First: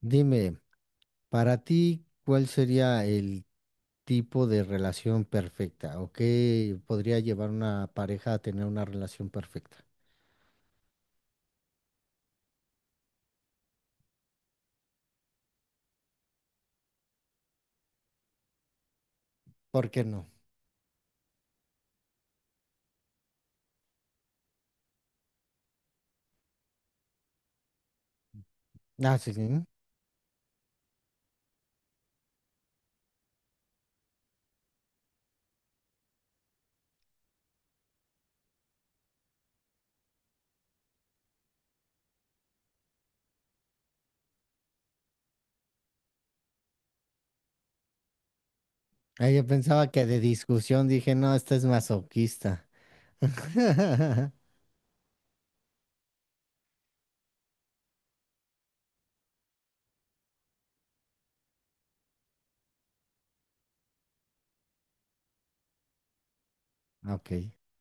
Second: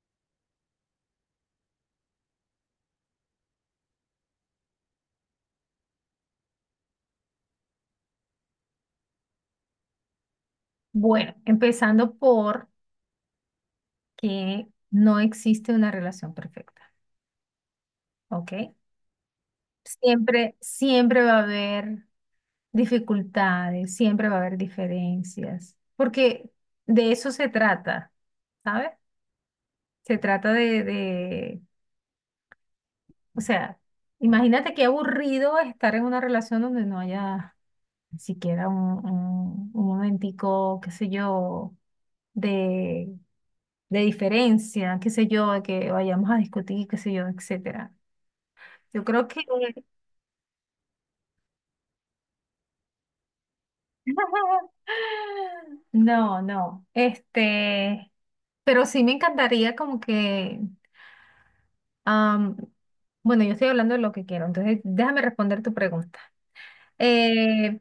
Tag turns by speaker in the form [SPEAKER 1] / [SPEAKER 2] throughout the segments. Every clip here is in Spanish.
[SPEAKER 1] Dime, para ti, ¿cuál sería el tipo de relación perfecta? ¿O qué podría llevar una pareja a tener una relación perfecta?
[SPEAKER 2] Bueno, empezando por que no existe una relación perfecta, ¿ok?
[SPEAKER 1] ¿Por qué no?
[SPEAKER 2] Siempre va a haber dificultades, siempre va a haber diferencias, porque de eso se trata, ¿sabes?
[SPEAKER 1] Ah, sí, sí.
[SPEAKER 2] Se trata de, o sea, imagínate qué aburrido estar en una relación donde no haya ni siquiera un momentico, qué sé yo, de diferencia, qué sé yo, de que vayamos a discutir, qué sé yo, etcétera. Yo creo
[SPEAKER 1] Ah,
[SPEAKER 2] que
[SPEAKER 1] yo pensaba que de discusión dije, no, esta es masoquista.
[SPEAKER 2] no, no. Este, pero sí me encantaría como que am, bueno, yo estoy hablando de lo que quiero, entonces déjame responder tu pregunta.
[SPEAKER 1] Ok.
[SPEAKER 2] Eh,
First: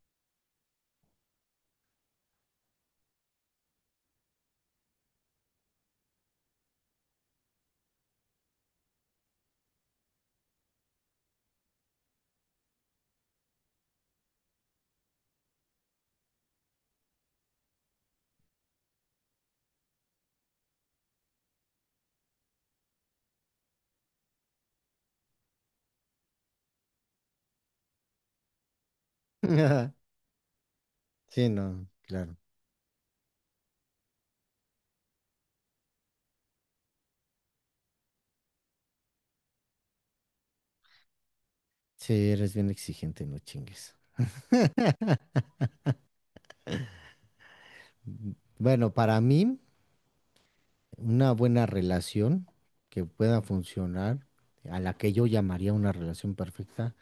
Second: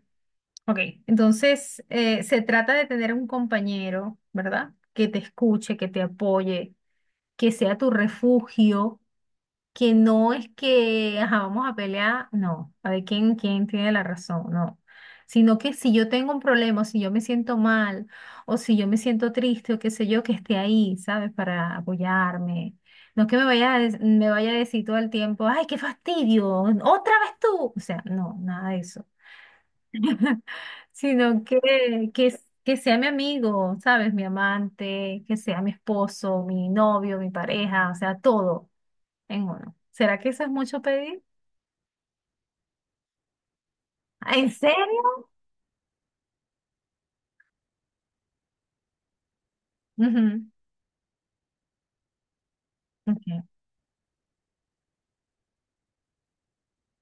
[SPEAKER 2] ok, entonces se trata de tener un compañero, ¿verdad? Que te escuche, que te apoye, que sea tu refugio que no es que, ajá, vamos a pelear, no, a ver quién tiene la razón, no. Sino que si yo tengo un problema, o si yo me siento mal, o si yo me siento triste, o qué sé yo, que esté ahí, ¿sabes? Para apoyarme. No es que me vaya a, me vaya a decir todo el tiempo, ay, qué fastidio, otra vez tú. O sea, no, nada de eso. Sino
[SPEAKER 1] Sí,
[SPEAKER 2] que,
[SPEAKER 1] no, claro.
[SPEAKER 2] que, que sea mi amigo, ¿sabes? Mi amante, que sea mi esposo, mi novio, mi pareja, o sea, todo en uno. ¿Será que eso es mucho pedir?
[SPEAKER 1] Sí, eres bien exigente, no chingues.
[SPEAKER 2] Ah, ¿en serio?
[SPEAKER 1] Mm, Bueno, para mí,
[SPEAKER 2] Ujú,
[SPEAKER 1] una buena relación que pueda
[SPEAKER 2] ujú,
[SPEAKER 1] funcionar, a la que yo llamaría una relación perfecta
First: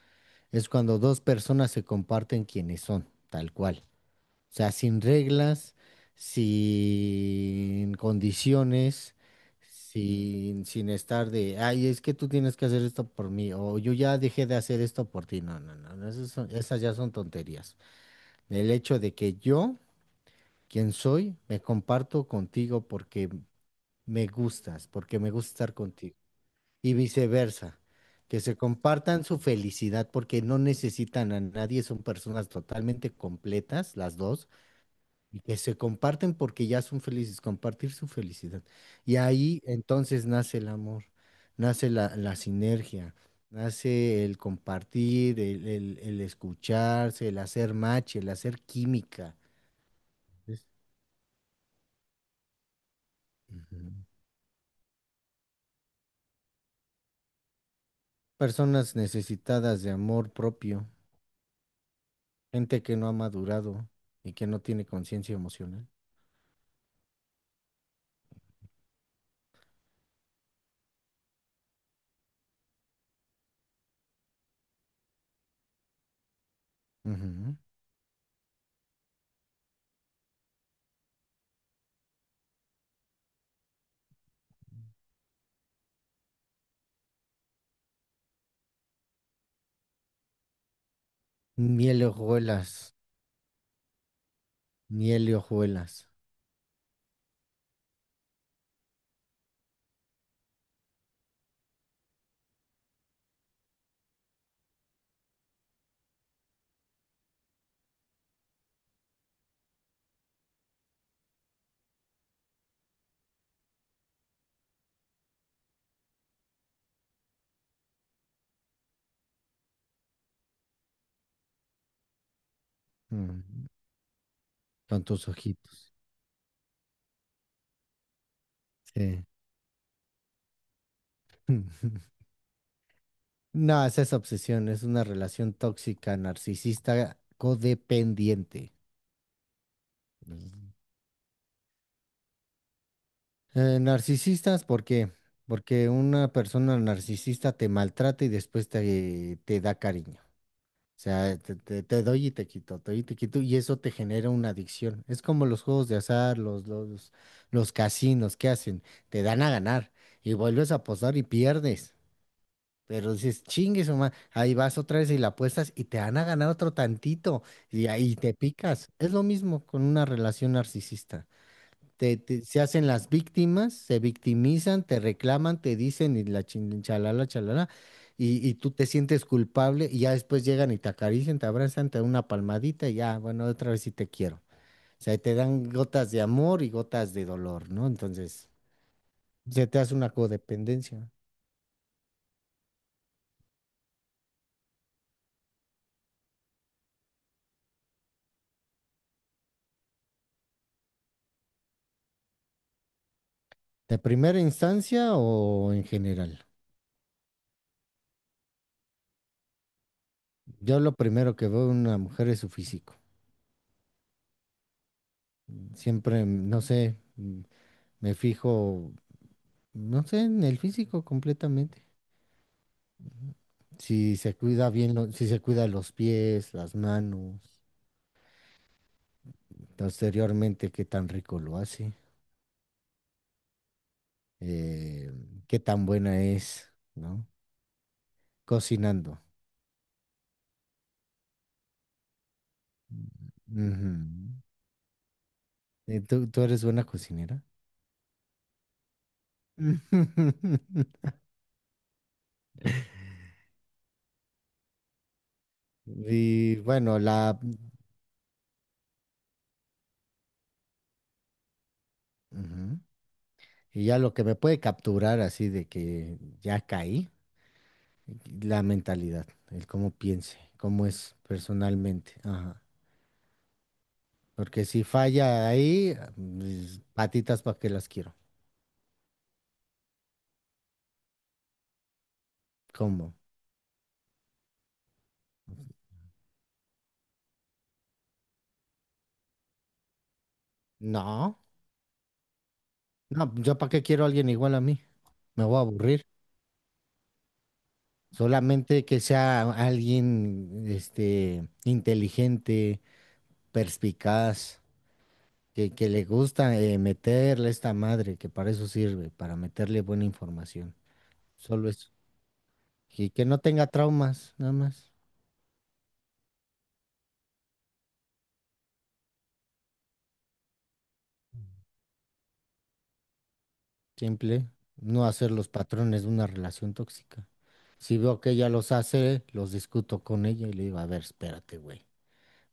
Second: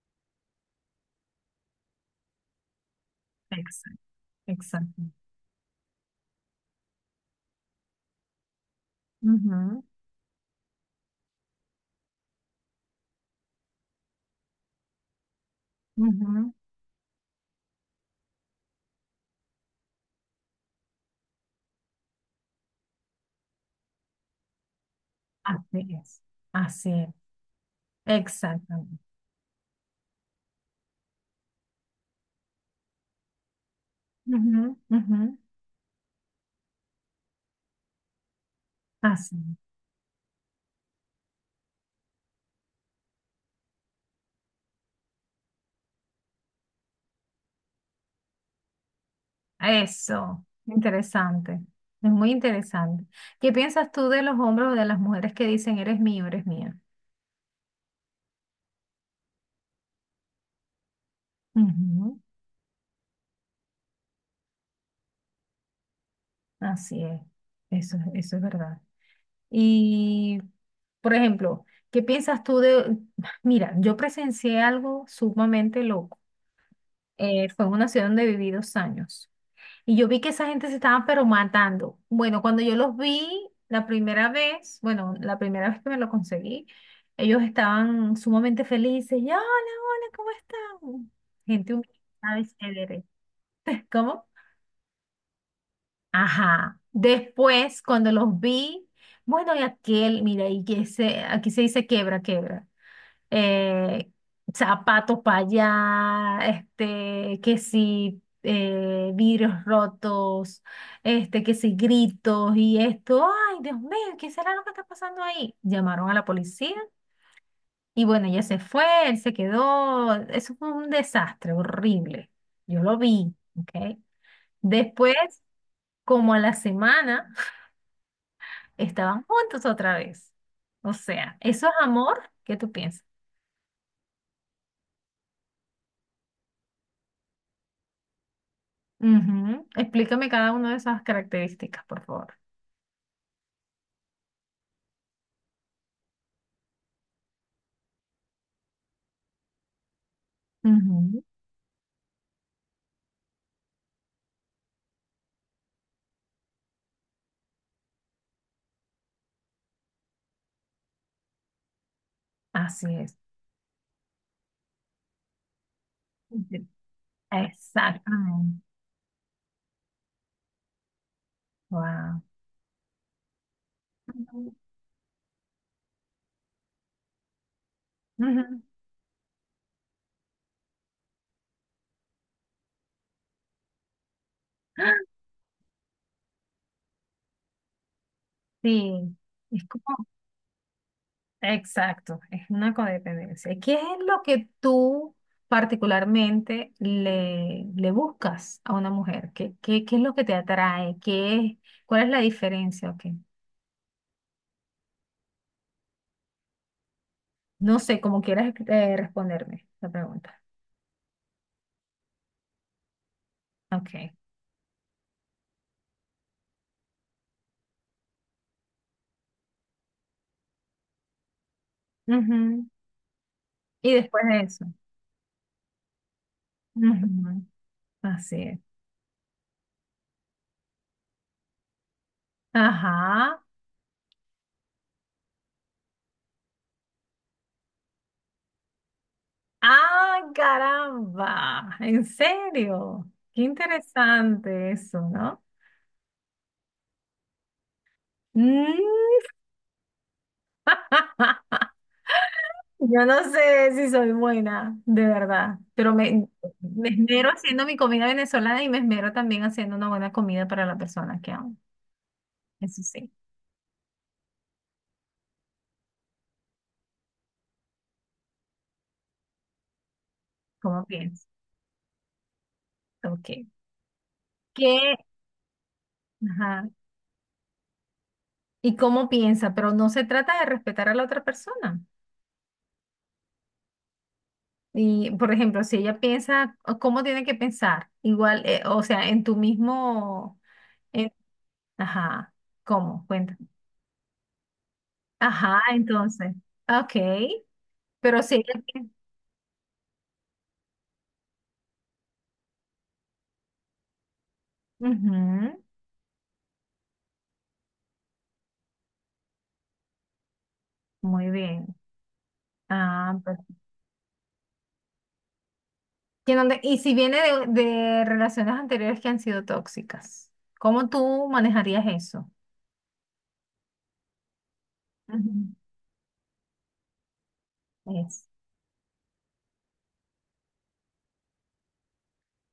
[SPEAKER 1] es cuando dos personas se comparten quienes son, tal cual.
[SPEAKER 2] exacto,
[SPEAKER 1] O sea, sin
[SPEAKER 2] exacto.
[SPEAKER 1] reglas, sin condiciones,
[SPEAKER 2] Ujú,
[SPEAKER 1] sin estar de, ay, es que tú tienes que hacer esto por mí, o yo ya dejé de hacer esto por ti. No, no, no, no,
[SPEAKER 2] ujú,
[SPEAKER 1] esas ya son tonterías. El hecho de que yo, quien soy, me comparto contigo porque me gustas, porque me gusta estar
[SPEAKER 2] así
[SPEAKER 1] contigo
[SPEAKER 2] es, así
[SPEAKER 1] y
[SPEAKER 2] es,
[SPEAKER 1] viceversa, que se
[SPEAKER 2] exactamente.
[SPEAKER 1] compartan su felicidad porque no necesitan a nadie, son personas totalmente completas las dos
[SPEAKER 2] Ujú, ujú,
[SPEAKER 1] y que se comparten porque ya son felices, compartir su felicidad. Y
[SPEAKER 2] así es.
[SPEAKER 1] ahí entonces nace el amor, nace la sinergia, nace el compartir, el escucharse, el hacer match, el hacer química.
[SPEAKER 2] Eso,
[SPEAKER 1] Es-
[SPEAKER 2] interesante, es muy interesante. ¿Qué
[SPEAKER 1] Ujú.
[SPEAKER 2] piensas tú de los hombres o de las mujeres que dicen eres mío, eres mía?
[SPEAKER 1] Personas necesitadas de amor propio,
[SPEAKER 2] Ujú,
[SPEAKER 1] gente que no ha madurado y que no tiene conciencia emocional.
[SPEAKER 2] así es, eso, eso es verdad. Y, por ejemplo, ¿qué piensas tú de... Mira, yo presencié algo sumamente loco.
[SPEAKER 1] Ujú.
[SPEAKER 2] Fue en una ciudad donde viví dos años. Y yo vi que esa gente se estaba pero matando. Bueno, cuando yo los vi la primera vez, bueno, la primera vez que me lo conseguí, ellos estaban sumamente felices. Y, hola, hola, ¿cómo están? Gente humilde,
[SPEAKER 1] Miel y
[SPEAKER 2] ¿sabes?
[SPEAKER 1] hojuelas,
[SPEAKER 2] Chévere. ¿Cómo?
[SPEAKER 1] miel y hojuelas.
[SPEAKER 2] Ajá. Después, cuando los vi, bueno, y aquel, mira, y que se, aquí se dice quebra, quebra eh, zapatos para allá, este, que si vidrios rotos, este, que si gritos y esto, ay, Dios mío, ¿qué será lo que está pasando ahí? Llamaron a la policía y bueno, ella se fue, él se quedó, eso fue un desastre horrible, yo lo vi,
[SPEAKER 1] Mm.
[SPEAKER 2] ¿ok?
[SPEAKER 1] Con
[SPEAKER 2] Después,
[SPEAKER 1] tus ojitos.
[SPEAKER 2] como a la semana, estaban
[SPEAKER 1] Sí.
[SPEAKER 2] juntos otra vez. O sea, ¿eso es amor? ¿Qué tú piensas?
[SPEAKER 1] No, es esa obsesión, es una relación tóxica, narcisista, codependiente.
[SPEAKER 2] Ujú. Explícame cada una
[SPEAKER 1] Mm.
[SPEAKER 2] de esas características, por favor.
[SPEAKER 1] Narcisistas, ¿por qué? Porque una persona narcisista te maltrata y después te da cariño. O
[SPEAKER 2] Ujú.
[SPEAKER 1] sea, te doy y te quito, te doy y te quito, y eso te genera una adicción. Es como los juegos de azar, los casinos, ¿qué hacen? Te dan a ganar y vuelves a apostar y pierdes.
[SPEAKER 2] Así
[SPEAKER 1] Pero
[SPEAKER 2] es.
[SPEAKER 1] dices, chingue su ma-". Ahí vas otra vez y la apuestas y te van a ganar
[SPEAKER 2] Ujú.
[SPEAKER 1] otro tantito y ahí te
[SPEAKER 2] Exactamente.
[SPEAKER 1] picas. Es lo mismo con una relación narcisista.
[SPEAKER 2] Wow.
[SPEAKER 1] Se hacen las víctimas, se
[SPEAKER 2] Ujú.
[SPEAKER 1] victimizan, te reclaman, te dicen y la chalala, chalala, y,
[SPEAKER 2] Ujú.
[SPEAKER 1] tú te sientes culpable y ya después llegan y te acarician, te abrazan, te dan una palmadita y ya, bueno, otra vez sí te quiero. O sea, te dan gotas de amor y gotas de dolor, ¿no? Entonces,
[SPEAKER 2] Sí, es
[SPEAKER 1] se te hace
[SPEAKER 2] como,
[SPEAKER 1] una codependencia.
[SPEAKER 2] exacto, es una codependencia. ¿Qué es lo que tú particularmente le buscas a una mujer? ¿Qué, qué es lo que te atrae? ¿Qué es, cuál es la diferencia? Ok.
[SPEAKER 1] ¿De primera instancia o en general?
[SPEAKER 2] No sé, como quieras responderme la pregunta.
[SPEAKER 1] Yo lo primero que veo en una mujer es su físico.
[SPEAKER 2] Ok.
[SPEAKER 1] Siempre, no sé, me fijo, no sé, en el físico completamente.
[SPEAKER 2] Ujú. Y
[SPEAKER 1] Si
[SPEAKER 2] después
[SPEAKER 1] se
[SPEAKER 2] de eso.
[SPEAKER 1] cuida bien, si se cuida los pies, las manos,
[SPEAKER 2] Ujú, así es.
[SPEAKER 1] posteriormente qué tan rico lo hace,
[SPEAKER 2] Ajá.
[SPEAKER 1] eh, qué tan buena es, ¿no? Cocinando.
[SPEAKER 2] ¡Ah, caramba! ¿En serio? Qué
[SPEAKER 1] Ujú.
[SPEAKER 2] interesante eso, ¿no?
[SPEAKER 1] ¿Tú eres buena cocinera?
[SPEAKER 2] Mm. Yo no sé si soy buena, de verdad, pero me,
[SPEAKER 1] Y
[SPEAKER 2] me
[SPEAKER 1] bueno,
[SPEAKER 2] esmero
[SPEAKER 1] la...
[SPEAKER 2] haciendo mi comida venezolana y me esmero también haciendo una buena comida para la persona que amo.
[SPEAKER 1] Ujú.
[SPEAKER 2] Eso sí,
[SPEAKER 1] Y ya lo que me puede capturar así de que ya caí, la mentalidad, el cómo piense,
[SPEAKER 2] ¿cómo
[SPEAKER 1] cómo es
[SPEAKER 2] piensa?
[SPEAKER 1] personalmente. Ajá.
[SPEAKER 2] Ok.
[SPEAKER 1] Porque si
[SPEAKER 2] ¿Qué?
[SPEAKER 1] falla ahí,
[SPEAKER 2] Ajá.
[SPEAKER 1] mis patitas para qué las quiero.
[SPEAKER 2] ¿Y cómo piensa? Pero no se trata de respetar a la otra persona.
[SPEAKER 1] ¿Cómo?
[SPEAKER 2] Y, por ejemplo, si ella piensa, o ¿cómo tiene que pensar? Igual, o sea, en tu mismo, en-
[SPEAKER 1] No,
[SPEAKER 2] ajá, ¿cómo?
[SPEAKER 1] no,
[SPEAKER 2] Cuenta.
[SPEAKER 1] yo para qué quiero a alguien igual a mí. Me voy
[SPEAKER 2] Ajá,
[SPEAKER 1] a aburrir.
[SPEAKER 2] entonces, ok, pero si ella
[SPEAKER 1] Solamente
[SPEAKER 2] piensa,
[SPEAKER 1] que sea alguien, este, inteligente, perspicaz, que, le gusta meterle a esta madre, que para eso sirve, para meterle buena información.
[SPEAKER 2] muy bien.
[SPEAKER 1] Solo eso. Y
[SPEAKER 2] Ah,
[SPEAKER 1] que no tenga traumas, nada más.
[SPEAKER 2] ¿Y y si viene de relaciones anteriores que han sido tóxicas, ¿cómo tú manejarías eso?
[SPEAKER 1] Simple, no hacer los patrones de una relación tóxica. Si
[SPEAKER 2] Ujú.
[SPEAKER 1] veo
[SPEAKER 2] Es.
[SPEAKER 1] que ella los hace, los discuto con ella y le digo, a ver, espérate, güey,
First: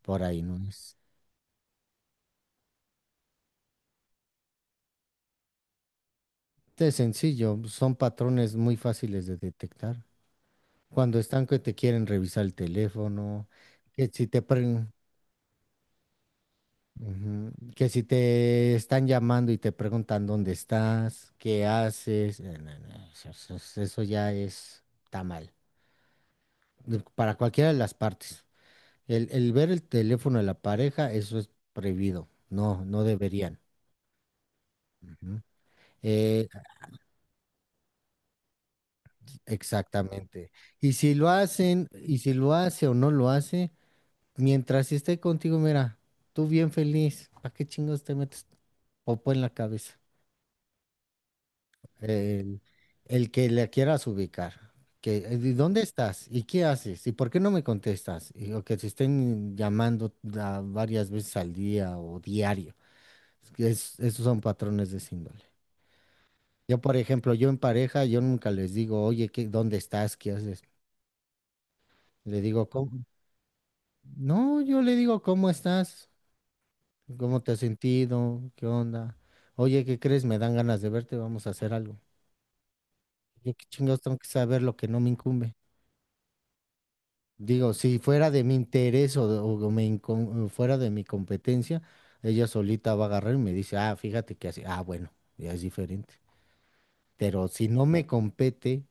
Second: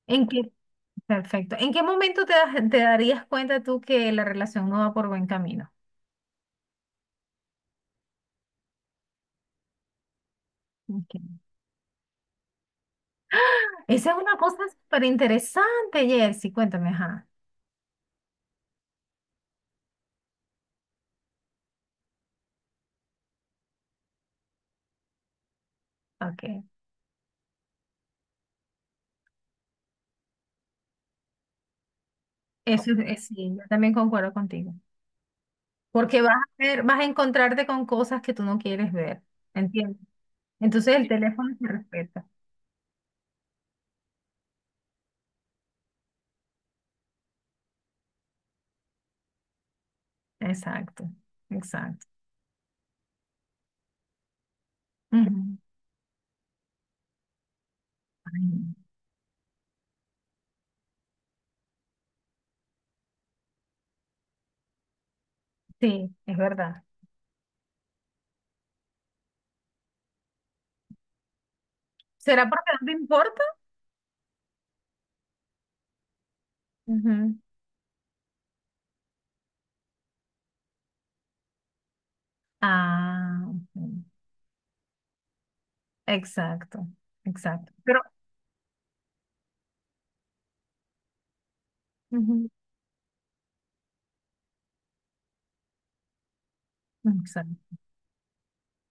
[SPEAKER 1] por
[SPEAKER 2] ¿En qué,
[SPEAKER 1] ahí no es.
[SPEAKER 2] perfecto. ¿En qué momento te darías cuenta tú que la relación no va por buen camino?
[SPEAKER 1] Es sencillo, son patrones muy fáciles de detectar.
[SPEAKER 2] Ok.
[SPEAKER 1] Cuando están que te quieren revisar el teléfono, que
[SPEAKER 2] Esa es
[SPEAKER 1] si
[SPEAKER 2] una
[SPEAKER 1] te
[SPEAKER 2] cosa
[SPEAKER 1] pre-
[SPEAKER 2] súper interesante, Jersey. Cuéntame, ajá.
[SPEAKER 1] Ujú. Que si te están llamando y te preguntan dónde estás, qué haces, no, no, eso ya es, está mal.
[SPEAKER 2] Ok.
[SPEAKER 1] Para cualquiera de las partes. El ver el teléfono de la pareja, eso es prohibido. No,
[SPEAKER 2] Eso es,
[SPEAKER 1] no
[SPEAKER 2] sí,
[SPEAKER 1] deberían.
[SPEAKER 2] yo también concuerdo contigo.
[SPEAKER 1] Ujú.
[SPEAKER 2] Porque vas
[SPEAKER 1] Eh,
[SPEAKER 2] a ver, vas a encontrarte con cosas que tú no quieres ver. ¿Entiendes?
[SPEAKER 1] Exactamente. Y
[SPEAKER 2] Entonces el
[SPEAKER 1] si lo
[SPEAKER 2] teléfono se
[SPEAKER 1] hacen, y
[SPEAKER 2] respeta.
[SPEAKER 1] si lo hace o no lo hace, mientras esté contigo, mira, tú bien feliz, ¿para qué chingos te metes popo en la cabeza?
[SPEAKER 2] Exacto, exacto.
[SPEAKER 1] El, el que le quieras ubicar. Que, ¿y
[SPEAKER 2] Ujú.
[SPEAKER 1] dónde estás? ¿Y qué haces? ¿Y por qué no me contestas?
[SPEAKER 2] Ay,
[SPEAKER 1] Y, o que te estén llamando varias veces al día o diario. Esos son patrones de esa índole.
[SPEAKER 2] sí, es
[SPEAKER 1] Yo,
[SPEAKER 2] verdad.
[SPEAKER 1] por ejemplo, yo en pareja, yo nunca les digo, oye, ¿qué, dónde estás? ¿Qué haces? Le
[SPEAKER 2] ¿Será
[SPEAKER 1] digo,
[SPEAKER 2] porque no te
[SPEAKER 1] ¿cómo?
[SPEAKER 2] importa?
[SPEAKER 1] No, yo le digo, ¿cómo estás?
[SPEAKER 2] Ujú.
[SPEAKER 1] ¿Cómo te has sentido? ¿Qué onda? Oye, ¿qué crees? Me dan ganas de verte, vamos a hacer algo.
[SPEAKER 2] Ah,
[SPEAKER 1] Yo qué chingados
[SPEAKER 2] ok.
[SPEAKER 1] tengo que saber lo que no me incumbe.
[SPEAKER 2] Exacto,
[SPEAKER 1] Digo,
[SPEAKER 2] exacto.
[SPEAKER 1] si
[SPEAKER 2] Pero,
[SPEAKER 1] fuera de mi interés o me fuera de mi competencia, ella
[SPEAKER 2] ujú,
[SPEAKER 1] solita va a agarrar y me dice, ah, fíjate que así, ah, bueno, ya es diferente. Pero si
[SPEAKER 2] exacto,
[SPEAKER 1] no me compete,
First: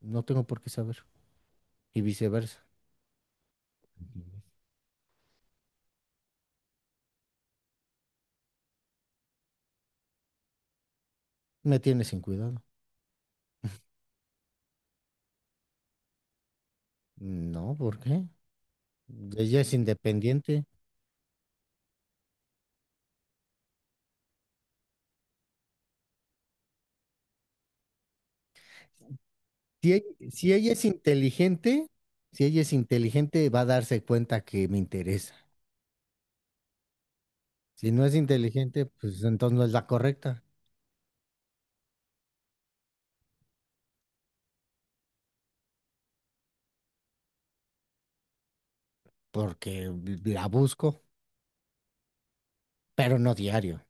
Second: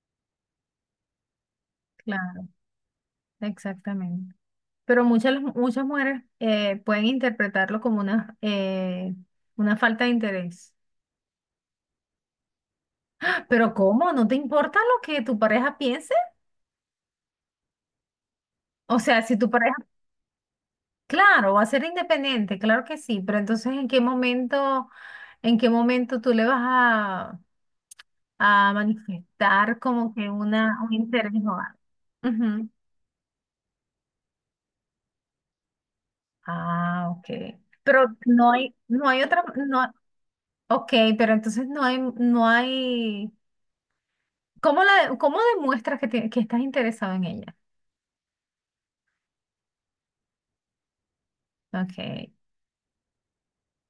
[SPEAKER 1] no tengo por qué saber. Y
[SPEAKER 2] claro,
[SPEAKER 1] viceversa.
[SPEAKER 2] exactamente. Pero muchas, muchas mujeres pueden interpretarlo como una falta de interés.
[SPEAKER 1] Me tienes sin cuidado.
[SPEAKER 2] Pero ¿cómo? ¿No te importa lo que tu pareja piense?
[SPEAKER 1] No, ¿por qué?
[SPEAKER 2] O sea, si tu
[SPEAKER 1] Ella es
[SPEAKER 2] pareja,
[SPEAKER 1] independiente.
[SPEAKER 2] claro, va a ser independiente, claro que sí, pero entonces en qué momento tú le vas a, manifestar como que
[SPEAKER 1] Si ella es
[SPEAKER 2] un interés o algo?
[SPEAKER 1] inteligente,
[SPEAKER 2] Ujú.
[SPEAKER 1] va a darse cuenta que me interesa.
[SPEAKER 2] Ah, ok.
[SPEAKER 1] Si no es
[SPEAKER 2] Pero
[SPEAKER 1] inteligente,
[SPEAKER 2] no
[SPEAKER 1] pues
[SPEAKER 2] hay otra,
[SPEAKER 1] entonces no es la
[SPEAKER 2] no,
[SPEAKER 1] correcta,
[SPEAKER 2] ok, pero entonces no hay. ¿Cómo cómo demuestras que, que estás interesado en ella?
[SPEAKER 1] porque la busco,
[SPEAKER 2] Ok.
[SPEAKER 1] pero no diario.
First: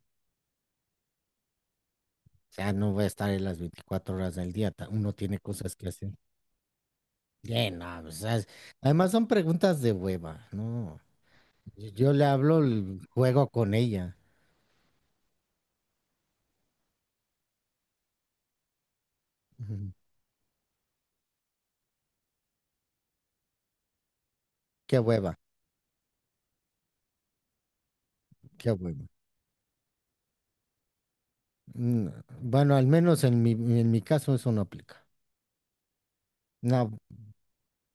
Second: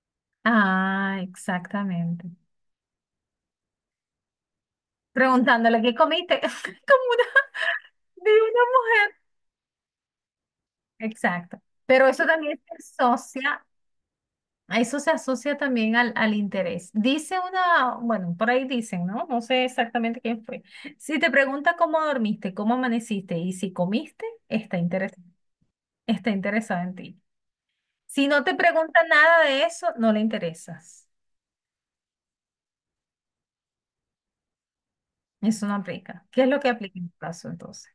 [SPEAKER 2] Ah, exactamente.
[SPEAKER 1] O sea, no voy a estar en las 24 horas del día. Uno tiene cosas
[SPEAKER 2] Preguntándole
[SPEAKER 1] que
[SPEAKER 2] qué
[SPEAKER 1] hacer.
[SPEAKER 2] comiste. Como
[SPEAKER 1] No, o
[SPEAKER 2] de
[SPEAKER 1] sea,
[SPEAKER 2] una
[SPEAKER 1] además
[SPEAKER 2] mujer.
[SPEAKER 1] son preguntas de hueva, ¿no?
[SPEAKER 2] Exacto. Pero
[SPEAKER 1] Yo
[SPEAKER 2] eso
[SPEAKER 1] le
[SPEAKER 2] también
[SPEAKER 1] hablo,
[SPEAKER 2] se
[SPEAKER 1] juego
[SPEAKER 2] asocia,
[SPEAKER 1] con ella.
[SPEAKER 2] a eso se asocia también al interés. Dice una, bueno, por ahí dicen, ¿no? No sé
[SPEAKER 1] Ujú.
[SPEAKER 2] exactamente quién fue. Si te pregunta cómo dormiste, cómo amaneciste y si comiste,
[SPEAKER 1] Qué hueva,
[SPEAKER 2] está interesado en ti. Si no te
[SPEAKER 1] qué
[SPEAKER 2] pregunta
[SPEAKER 1] hueva.
[SPEAKER 2] nada de eso, no le interesas.
[SPEAKER 1] Mm, Bueno, al menos en en mi caso eso no aplica.
[SPEAKER 2] Eso no aplica. ¿Qué es lo que aplica
[SPEAKER 1] No,
[SPEAKER 2] en tu caso entonces?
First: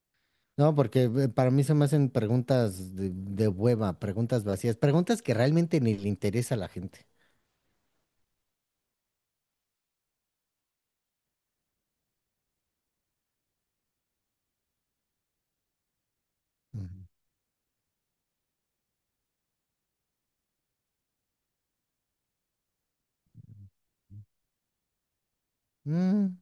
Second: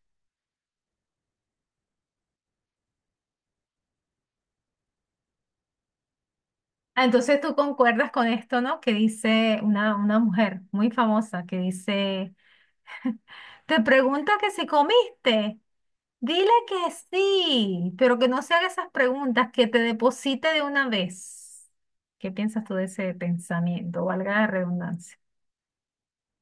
[SPEAKER 1] no, porque para mí se me hacen preguntas de, hueva, preguntas vacías, preguntas que realmente ni le interesa a la
[SPEAKER 2] Ah,
[SPEAKER 1] gente.
[SPEAKER 2] entonces tú concuerdas con esto, ¿no? Que dice una mujer muy famosa que dice, te pregunta que si comiste, dile que
[SPEAKER 1] Ujú.
[SPEAKER 2] sí, pero que no se haga esas preguntas, que te deposite de una vez. ¿Qué piensas tú de ese pensamiento? Valga la redundancia.
[SPEAKER 1] Mm,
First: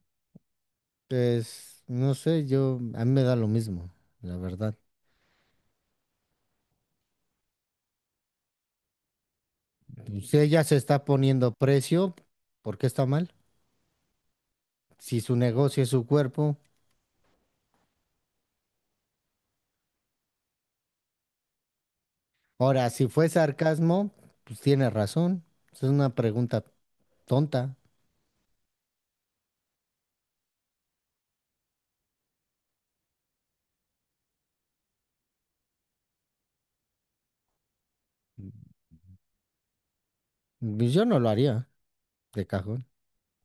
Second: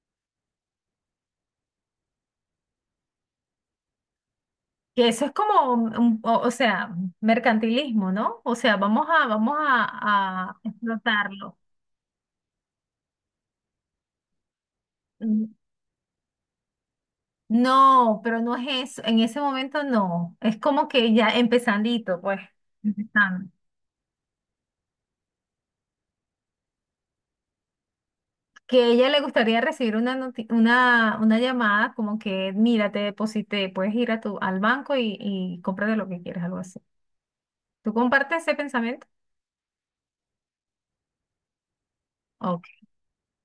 [SPEAKER 1] pues, no sé, yo, a mí me da lo mismo, la verdad.
[SPEAKER 2] Que eso es como, o sea, mercantilismo, ¿no? O sea, vamos a, vamos
[SPEAKER 1] Si
[SPEAKER 2] a, a
[SPEAKER 1] ella se está poniendo
[SPEAKER 2] explotarlo.
[SPEAKER 1] precio, ¿por qué está mal? Si su negocio es su cuerpo.
[SPEAKER 2] No, pero no es eso. En ese momento no. Es como que ya empezandito, pues.
[SPEAKER 1] Ahora, si fue
[SPEAKER 2] Empezando.
[SPEAKER 1] sarcasmo, pues tiene razón. Es una pregunta tonta.
[SPEAKER 2] Que a ella le gustaría recibir una llamada como que, mira, te deposité, puedes ir a tu, al banco y, cómprate lo que quieras, algo así. ¿Tú compartes ese pensamiento?
[SPEAKER 1] Pues yo no lo haría, de
[SPEAKER 2] Ok,
[SPEAKER 1] cajón.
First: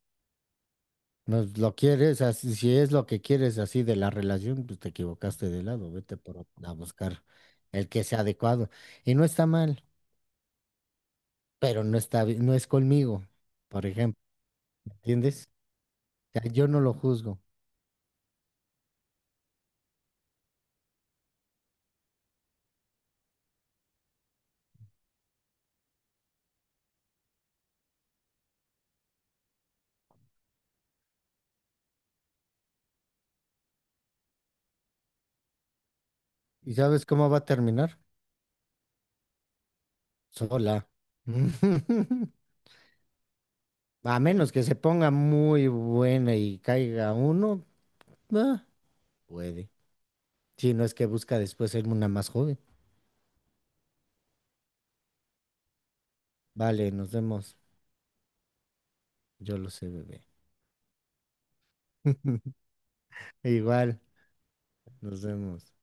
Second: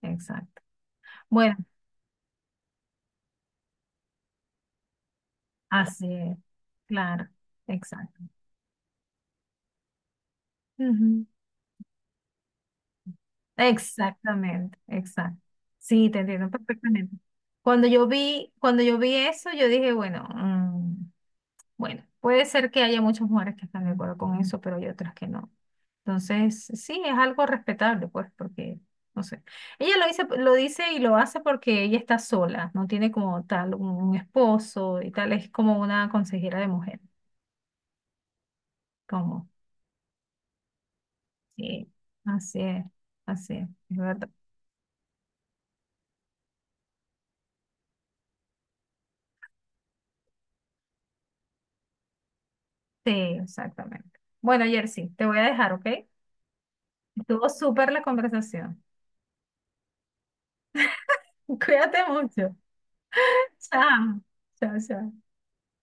[SPEAKER 2] exacto.
[SPEAKER 1] No
[SPEAKER 2] Bueno,
[SPEAKER 1] lo quieres, así, si es lo que quieres así de la relación, pues te equivocaste de lado,
[SPEAKER 2] así
[SPEAKER 1] vete
[SPEAKER 2] es.
[SPEAKER 1] por, a buscar
[SPEAKER 2] Claro,
[SPEAKER 1] el que
[SPEAKER 2] exacto.
[SPEAKER 1] sea adecuado. Y no está mal,
[SPEAKER 2] Ujú.
[SPEAKER 1] pero no está, no es conmigo, por ejemplo,
[SPEAKER 2] Exactamente, exacto.
[SPEAKER 1] ¿entiendes?
[SPEAKER 2] Sí, te
[SPEAKER 1] O
[SPEAKER 2] entiendo
[SPEAKER 1] sea, yo no lo
[SPEAKER 2] perfectamente.
[SPEAKER 1] juzgo.
[SPEAKER 2] Cuando yo vi eso, yo dije, bueno, bueno, puede ser que haya muchas mujeres que están de acuerdo con eso, pero hay otras que no. Entonces, sí, es algo respetable, pues, porque, no sé. Ella lo dice y lo hace porque ella está sola, no tiene como tal un esposo y tal, es como una consejera de
[SPEAKER 1] ¿Y
[SPEAKER 2] mujer,
[SPEAKER 1] sabes cómo va a terminar?
[SPEAKER 2] como,
[SPEAKER 1] Sola.
[SPEAKER 2] sí, así es, así es
[SPEAKER 1] A
[SPEAKER 2] verdad.
[SPEAKER 1] menos que se ponga muy buena y caiga uno, ah, puede. Si no es que busca después ser una más joven.
[SPEAKER 2] Sí, exactamente. Bueno, Jersey, te voy a dejar, ¿ok?
[SPEAKER 1] Vale, nos
[SPEAKER 2] Estuvo
[SPEAKER 1] vemos.
[SPEAKER 2] súper la conversación.
[SPEAKER 1] Yo lo sé, bebé.
[SPEAKER 2] Cuídate mucho.
[SPEAKER 1] Igual,
[SPEAKER 2] Chao, chao,
[SPEAKER 1] nos
[SPEAKER 2] chao.
[SPEAKER 1] vemos.